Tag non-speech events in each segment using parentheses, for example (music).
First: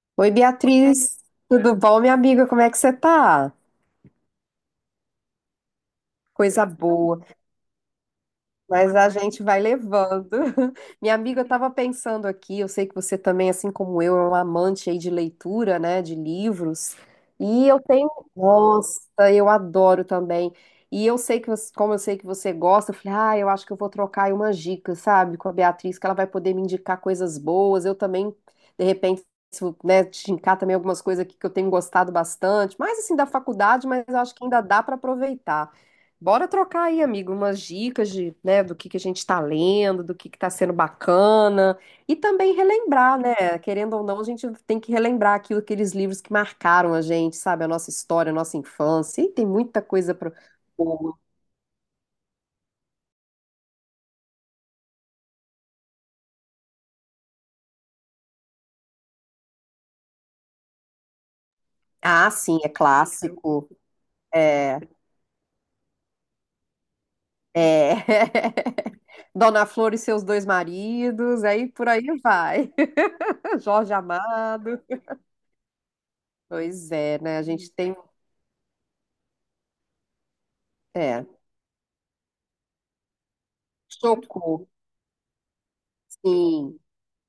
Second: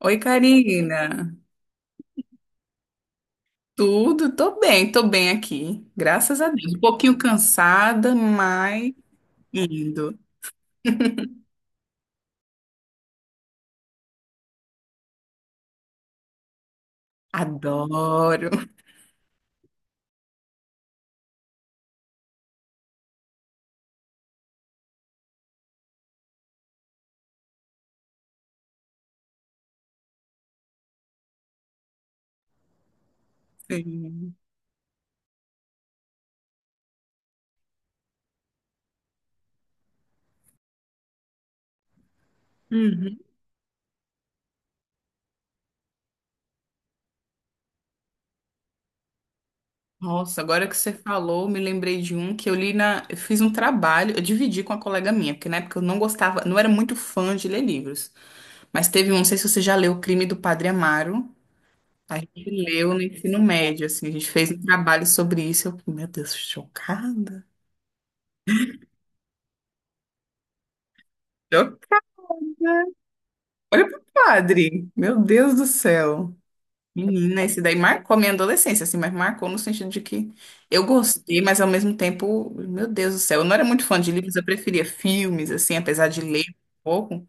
Oi, Oi, Beatriz, Karina. tudo bom, minha amiga? Como é que você tá? Tudo? Tô bem, aqui, graças a Coisa Deus. Um pouquinho boa. cansada, mas Mas a gente vai indo. levando. (laughs) Minha amiga, eu estava pensando aqui, eu sei que você também, assim como eu, é um amante aí de leitura, né, de livros. E eu tenho, Adoro. nossa, eu adoro também. E eu sei que, como eu sei que você gosta, eu falei, ah, eu acho que eu vou trocar aí umas dicas, sabe, com a Beatriz, que ela vai poder me indicar coisas boas. Eu também, de repente, se eu, né, te indicar também algumas coisas aqui que eu tenho gostado bastante, mais assim da faculdade, mas eu acho Sim. que ainda dá para aproveitar. Bora trocar aí, amigo, umas dicas de, né, do que a gente está lendo, do que está sendo bacana, e também Uhum. relembrar, né? Querendo ou não, a gente tem que relembrar aquilo, aqueles livros que marcaram a gente, sabe? A nossa história, a nossa infância, e tem muita coisa para. Nossa, agora que você falou, me lembrei de um que eu li na. Eu fiz um trabalho, eu dividi com uma colega minha, porque na época eu não gostava, não era muito fã de ler livros. Mas teve um, não sei se você já leu O Crime do Padre Amaro. A Ah, gente sim, é leu no ensino clássico. médio, assim, a gente fez um É, trabalho sobre isso. Eu fiquei, meu Deus, chocada. é. (laughs) Dona Flor e seus dois maridos, aí por aí vai. (laughs) Olha Jorge pro Amado. padre. Meu Deus do céu. Pois é, né? Menina, A esse gente daí tem. marcou minha adolescência, assim, mas marcou no sentido de que eu É. gostei, mas ao mesmo tempo, meu Deus do céu, eu não era muito fã de livros, eu Chocou, preferia filmes, assim, apesar de ler um sim. pouco,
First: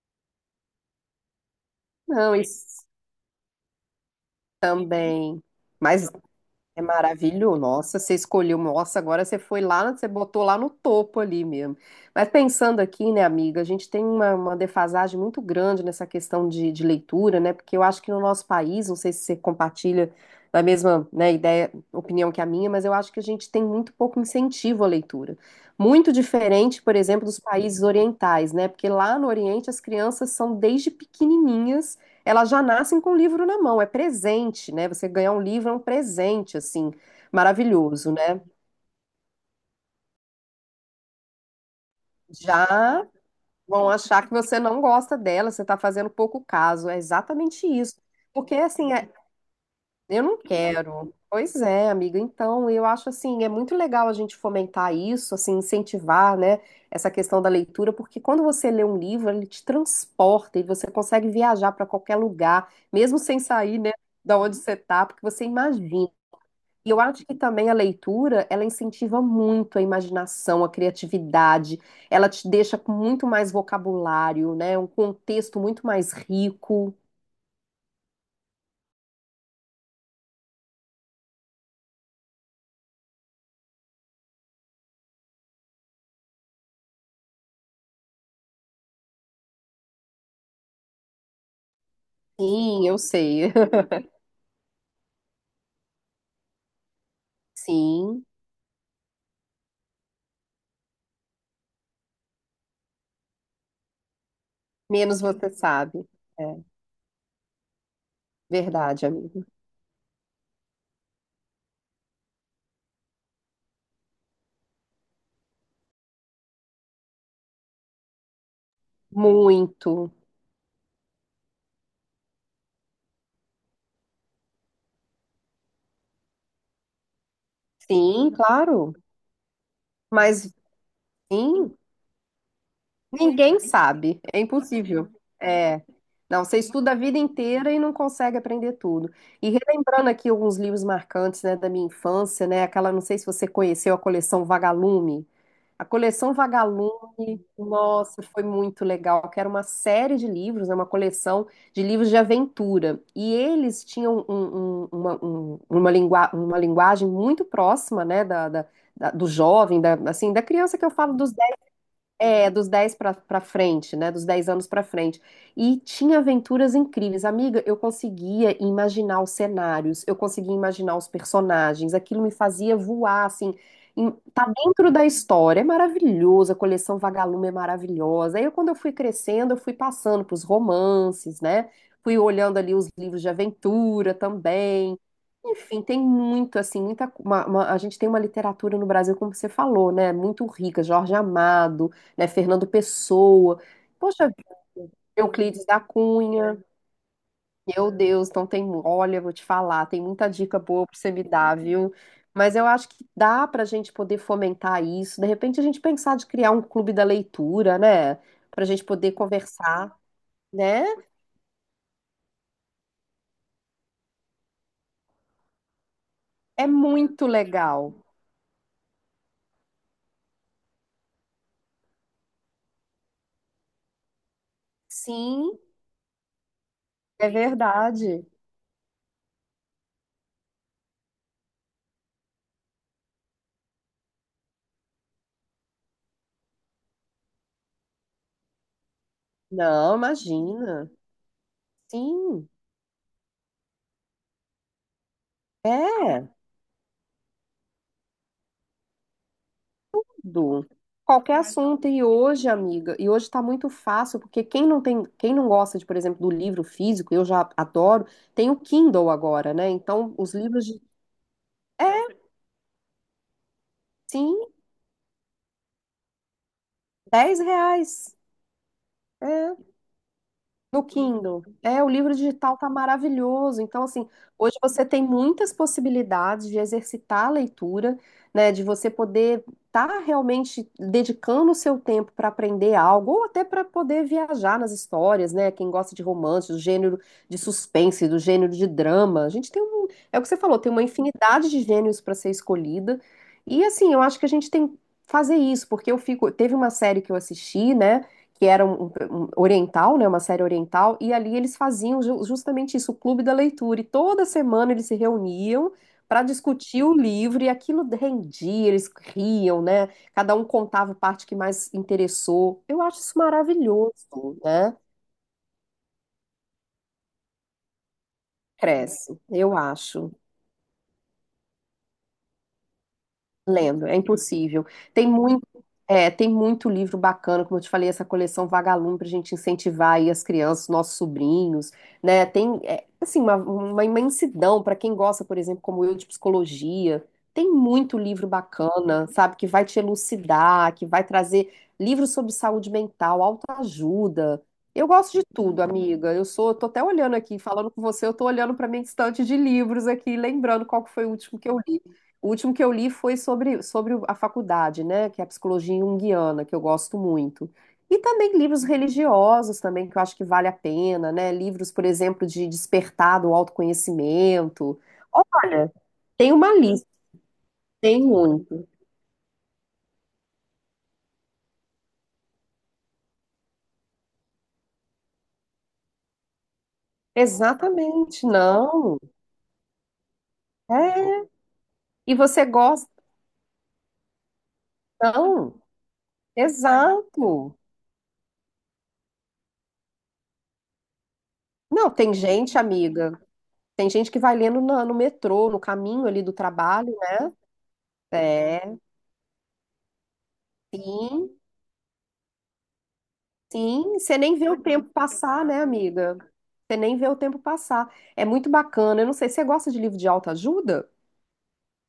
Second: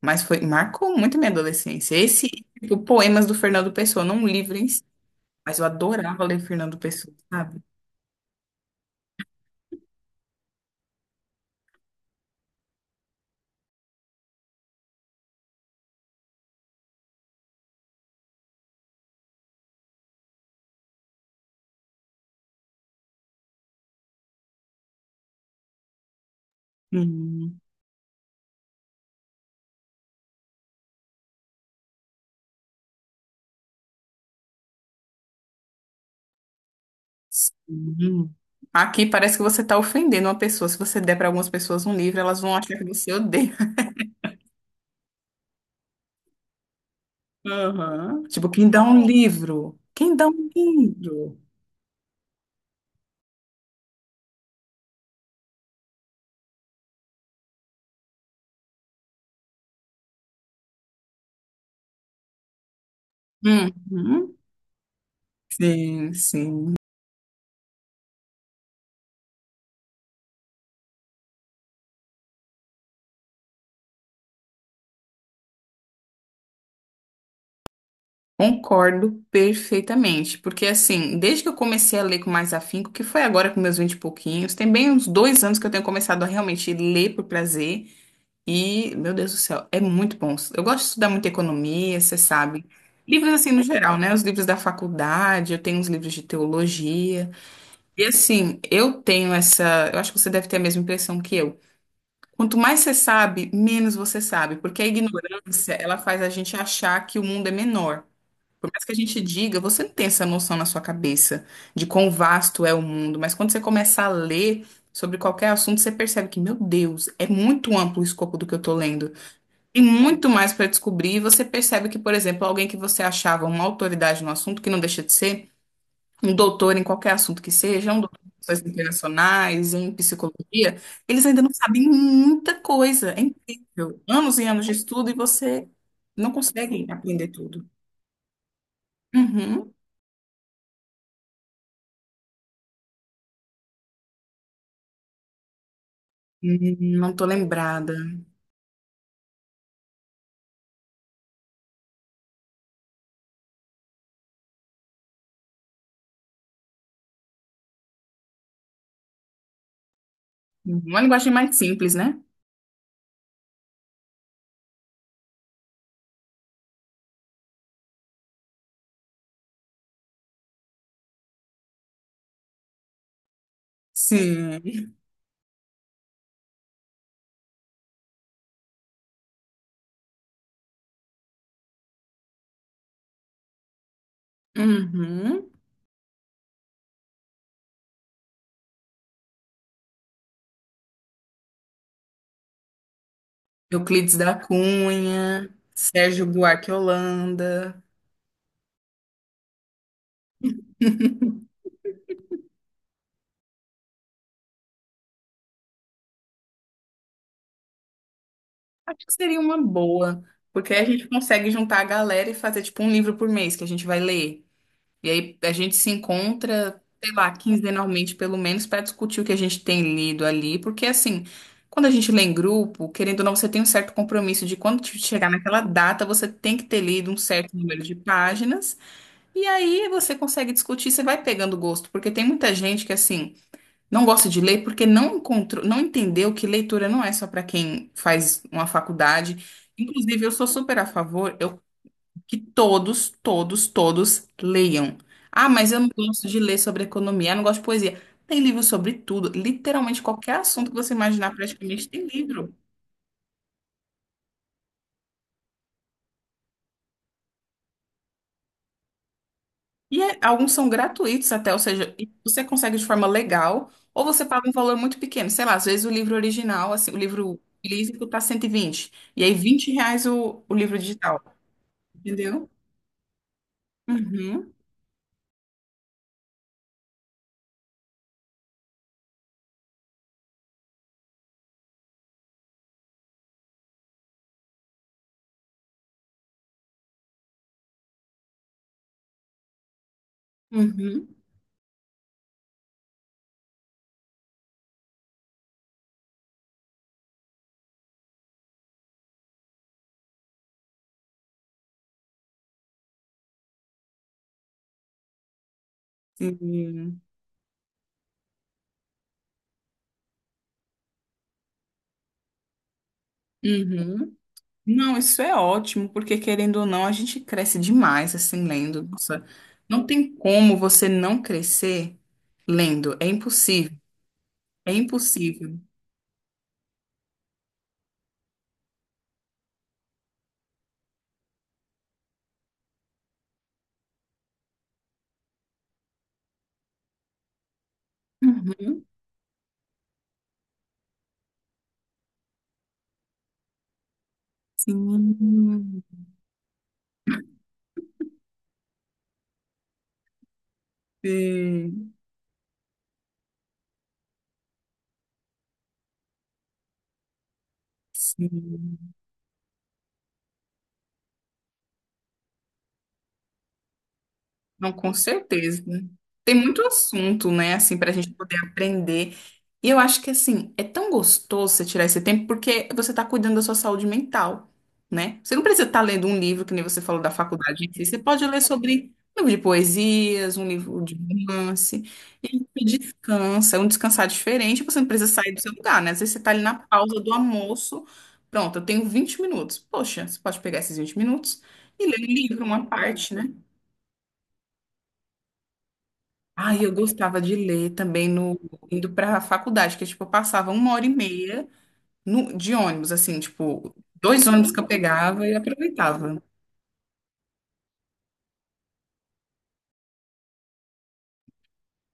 mas foi, marcou muito minha adolescência. Esse, Não, tipo, isso. poemas do Fernando Pessoa, não um livro em si, Também. mas eu Mas adorava ler Fernando é Pessoa, maravilhoso. sabe? Nossa, você escolheu. Nossa, agora você foi lá, você botou lá no topo ali mesmo. Mas pensando aqui, né, amiga, a gente tem uma defasagem muito grande nessa questão de leitura, né? Porque eu acho que no nosso país, não sei se você compartilha da mesma, né, ideia, opinião que a minha, mas eu acho que a gente tem muito pouco incentivo à leitura. Muito diferente, por exemplo, dos Hum, países orientais, né? Porque lá no Oriente as crianças são desde pequenininhas elas já nascem com o livro na mão, é presente, né? Você ganhar um livro é um presente, assim, maravilhoso, sim. né? Aqui parece que você está ofendendo uma pessoa. Se você der para algumas pessoas um livro, elas vão achar que Já você odeia. vão achar que você não gosta dela, você está fazendo pouco caso, é exatamente isso. Aham. Tipo, Porque, quem dá assim, um é- livro? Quem eu dá não um quero. livro? Pois é, amiga, então eu acho, assim, é muito legal a gente fomentar isso, assim, incentivar, né, essa questão da leitura, porque quando você lê um livro, ele te transporta e você consegue viajar para qualquer lugar, mesmo sem sair, né, Uhum. da onde você tá, porque você imagina. Sim, sim. E eu acho que também a leitura, ela incentiva muito a imaginação, a criatividade, ela te deixa com muito mais vocabulário, né? Um contexto muito mais rico. Concordo perfeitamente, porque assim, desde que eu comecei a ler com mais afinco, que foi agora com meus vinte e pouquinhos, tem bem uns 2 anos que eu tenho começado a realmente ler por prazer, e, meu Deus do céu, é muito bom. Eu gosto de estudar muito economia, você sabe. Sim, eu Livros assim sei. no (laughs) geral, né? Os livros da faculdade, eu tenho uns livros de teologia. E Sim, assim, eu tenho essa. Eu acho que você deve ter a mesma impressão que eu. Quanto mais você sabe, menos você sabe, porque a menos você ignorância, ela sabe. faz a É gente achar que o mundo é menor. Por mais que a verdade, gente amigo. diga, você não tem essa noção na sua cabeça de quão vasto é o mundo, mas quando você começa a ler sobre qualquer assunto, você percebe que, meu Deus, é muito amplo o escopo do que eu tô lendo. Tem Muito. muito mais para descobrir, e você percebe que, por exemplo, alguém que você achava uma autoridade no assunto, que não deixa de ser, um doutor em qualquer assunto que seja, um doutor em Sim, relações claro. internacionais, em Mas psicologia, eles ainda não sim, sabem muita coisa. É ninguém incrível. sabe, Anos é e anos de impossível. estudo e você É. não Não, você consegue estuda a vida aprender tudo. inteira e não consegue aprender tudo. E Uhum. relembrando aqui alguns livros marcantes, né, da minha infância, né, aquela, não sei se você conheceu a coleção Vagalume. A coleção não tô Vagalume, lembrada. nossa, foi muito legal, que era uma série de livros, né, uma coleção de livros de aventura. E eles tinham uma linguagem muito próxima, né, do jovem, da, assim, da criança Uhum. que eu Uma falo linguagem dos mais simples, né? é, dos 10 pra para frente, né? Dos 10 anos pra frente. E tinha aventuras incríveis. Amiga, eu conseguia imaginar os cenários, eu conseguia imaginar os personagens, aquilo me fazia voar, assim. Em- tá Sim. dentro da história, é maravilhoso, a coleção Vagalume é maravilhosa. Aí, quando eu fui crescendo, eu fui passando pros romances, né? Fui olhando ali os livros de aventura também. Uhum. Enfim, tem muito, assim, muita. Co- uma- a gente tem uma literatura no Brasil, como você falou, né? Muito rica, Jorge Amado, né? Fernando Pessoa. Euclides Poxa da vida, Cunha, Euclides da Sérgio Cunha. Buarque Holanda. Meu Deus, então tem, olha, vou te falar, tem muita dica boa para você me dar, viu? Mas eu acho que dá para a gente poder fomentar isso. De repente a gente pensar de criar um clube da leitura, né? Para a gente Acho que poder seria uma conversar, boa, porque aí a né? gente consegue juntar a galera e fazer tipo um livro por mês que a gente vai ler. E aí a gente se É encontra, sei lá, muito legal. quinzenalmente pelo menos, para discutir o que a gente tem lido ali, porque assim, quando a gente lê em grupo, querendo ou não, você tem um certo compromisso de quando chegar naquela Sim, data, você tem que ter lido um é certo número de verdade. páginas, e aí você consegue discutir, você vai pegando gosto, porque tem muita gente que assim, não gosta de ler porque não encontrou, não entendeu que leitura não é só para quem faz uma faculdade. Não, Inclusive, eu sou super a imagina. favor que Sim, todos, todos, todos leiam. Ah, mas eu não gosto é. de ler sobre economia, eu não gosto de poesia. Tem livro sobre tudo, literalmente qualquer assunto Tudo. que você imaginar, Qualquer praticamente assunto. tem E hoje, livro. amiga, e hoje está muito fácil, porque quem não tem, quem não gosta de, por exemplo, do livro físico, eu já adoro, tem o Kindle agora, né? Então, os Alguns são livros de. gratuitos até, ou seja, e É, você consegue de forma legal, ou você paga um sim, valor muito pequeno. Sei lá, às vezes o livro original, assim, o livro 10 físico reais. tá 120 e aí É. 20 reais o livro No digital, Kindle. É, o livro entendeu? digital tá maravilhoso. Então, assim, Uhum, hoje você tem muitas possibilidades de exercitar a leitura, né? De você poder estar realmente dedicando o seu tempo para aprender algo, ou até para poder viajar nas histórias, né? Quem gosta de romance, do gênero de suspense, do gênero de drama. A gente tem um. É o que você falou, tem uma uhum, infinidade de gêneros para ser escolhida. E assim, eu acho que a gente tem que fazer isso, porque eu fico. Teve uma série que eu assisti, né? Que era um oriental, né, uma série oriental, e ali eles faziam justamente isso, o clube da leitura, e toda semana eles se reuniam para discutir o sim, livro, e aquilo rendia, eles riam, né? Cada um contava a parte que mais interessou. Eu acho isso maravilhoso, uhum. né? Não, isso é ótimo, porque querendo ou não, a gente cresce demais assim lendo. Nossa, Cresce, eu não tem acho. como você não crescer lendo. É impossível. Lendo, é impossível. É Tem muito, impossível. tem muito livro bacana, como eu te falei, essa coleção Vagalume para a gente incentivar aí as crianças, nossos sobrinhos, né? Tem, é, assim, uma imensidão para quem gosta, por exemplo, como eu, de psicologia. Tem muito livro Uhum. bacana, sabe, que vai te elucidar, que vai trazer livros sobre saúde mental, autoajuda. Eu Sim, gosto de tudo, amiga. Eu sou, tô até olhando aqui, falando com você, eu tô olhando para minha estante de livros aqui, lembrando qual que foi o último que eu li. sim. O último que eu li foi sobre, sobre a faculdade, né, que é a psicologia junguiana, que eu gosto muito. E também livros religiosos também, que eu acho que vale a pena, né, livros, por exemplo, de despertar do Não, autoconhecimento. com certeza. Olha, Tem tem uma muito lista, assunto, né, assim, para a tem gente poder muito. aprender. E eu acho que, assim, é tão gostoso você tirar esse tempo porque você está cuidando da sua saúde mental, né? Você não precisa estar lendo um livro, que nem você falou, da faculdade em si. Você pode Exatamente, ler sobre não. um livro de poesias, um livro de É. romance. E E você você gosta? descansa, é um descansar diferente. Você não precisa sair do seu Não, lugar, né? Às vezes você está ali na pausa do exato. almoço. Pronto, eu tenho 20 minutos. Poxa, você pode pegar esses 20 minutos e Não, ler um tem livro, gente, uma parte, amiga, né? tem gente que vai lendo no metrô, no caminho ali do Ah, eu trabalho, gostava de ler também no né? É, indo para a faculdade, que tipo, eu passava uma hora e sim. meia no, de ônibus, assim, tipo, Sim, você dois nem ônibus vê que o eu tempo pegava e passar, né, aproveitava. amiga? Você nem vê o tempo passar. É muito bacana. Eu não sei, você gosta de livro de autoajuda?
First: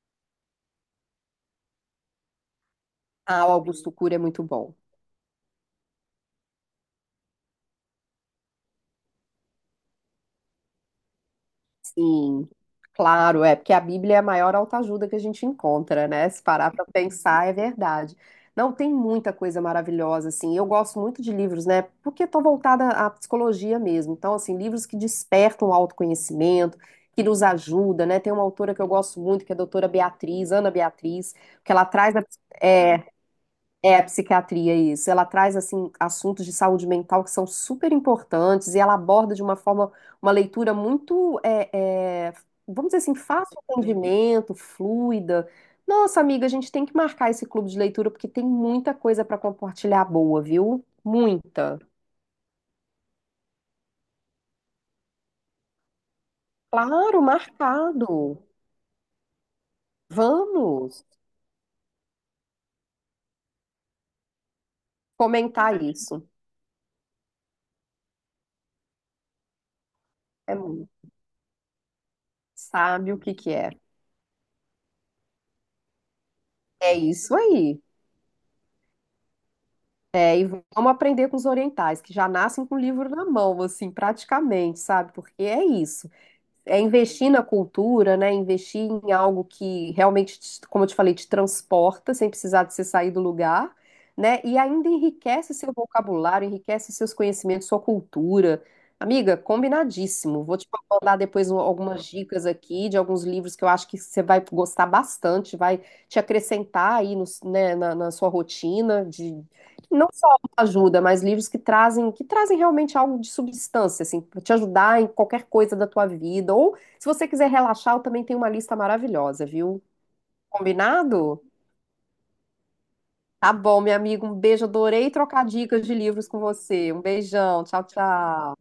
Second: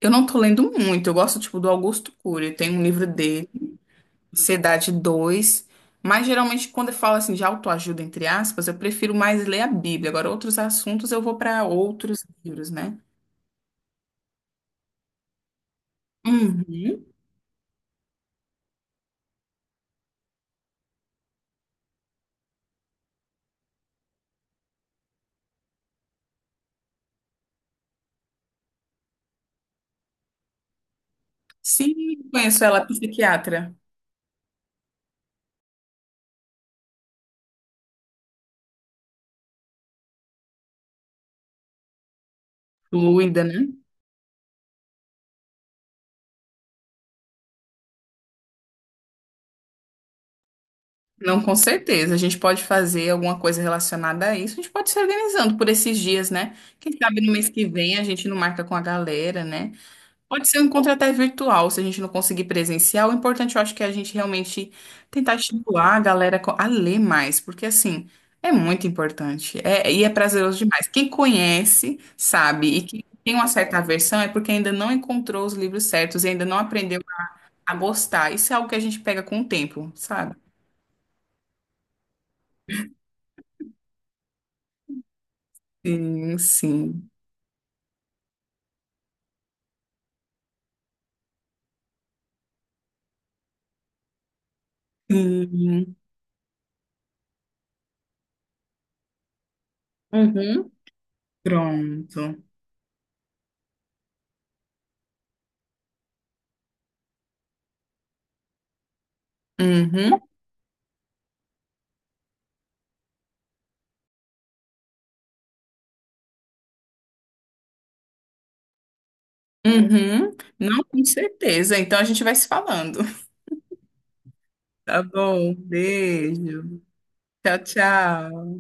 Eu não tô lendo muito, eu gosto, tipo, do Augusto Cury, tem um livro Ah, dele, o Augusto Cury é muito bom. Ansiedade 2. Mas geralmente quando eu falo, assim, de autoajuda, entre aspas, eu prefiro mais ler a Bíblia. Agora, outros assuntos eu vou para outros Sim, livros, né? claro, é porque a Bíblia é a maior autoajuda que a gente encontra, né? Se parar para Uhum. pensar, é verdade. Não, tem muita coisa maravilhosa, assim. Eu gosto muito de livros, né? Porque estou voltada à psicologia mesmo. Então, assim, livros que despertam o autoconhecimento, que nos ajuda, né? Tem uma autora que eu gosto muito, que é a doutora Beatriz, Ana Beatriz, que ela Sim, traz conheço ela, é é, psiquiatra. a psiquiatria, isso. Ela traz, assim, assuntos de saúde mental que são super importantes e ela aborda de uma forma, uma leitura muito, vamos dizer assim, Fluida, fácil né? de entendimento, fluida. Nossa, amiga, a gente tem que marcar esse clube de leitura porque tem muita coisa para compartilhar boa, viu? Não, com Muita. certeza. A gente pode fazer alguma coisa relacionada a isso. A gente pode se organizando por esses dias, né? Quem sabe Claro, no mês que vem a gente não marcado. marca com a galera, né? Pode ser um encontro Vamos até virtual, se a gente não conseguir presencial. O importante, eu acho que é a gente realmente tentar comentar estimular a isso. galera a ler mais, porque assim, é muito importante. É, e é É prazeroso muito. demais. Quem conhece, sabe, e quem Sabe o que tem uma que é? certa aversão é porque ainda não encontrou os livros certos e ainda não É aprendeu isso a aí. gostar. Isso é algo que a gente pega com o tempo, sabe? É. E vamos aprender com os orientais, que já nascem com o livro na mão, assim, praticamente, sabe? Porque é isso. Sim, É sim. investir na cultura, né? Investir em algo que realmente, como eu te falei, te transporta, sem precisar de você sair do lugar, né? E ainda enriquece seu Sim. vocabulário, enriquece seus conhecimentos, sua cultura. Amiga, combinadíssimo. Vou te Uhum. mandar depois algumas Pronto. dicas aqui de alguns livros que eu acho que você vai gostar bastante, vai te acrescentar aí né, na sua rotina de não Uhum, ajuda, mas livros que trazem realmente algo de substância, assim, para te ajudar em qualquer coisa da tua vida. Ou se você quiser relaxar, eu também tenho uma lista maravilhosa, viu? uhum. Não, com Combinado? certeza. Então a gente vai se falando. Tá bom, meu amigo, um beijo, Tá adorei trocar bom, dicas de livros com beijo. você. Um Tchau, beijão, tchau, tchau. tchau.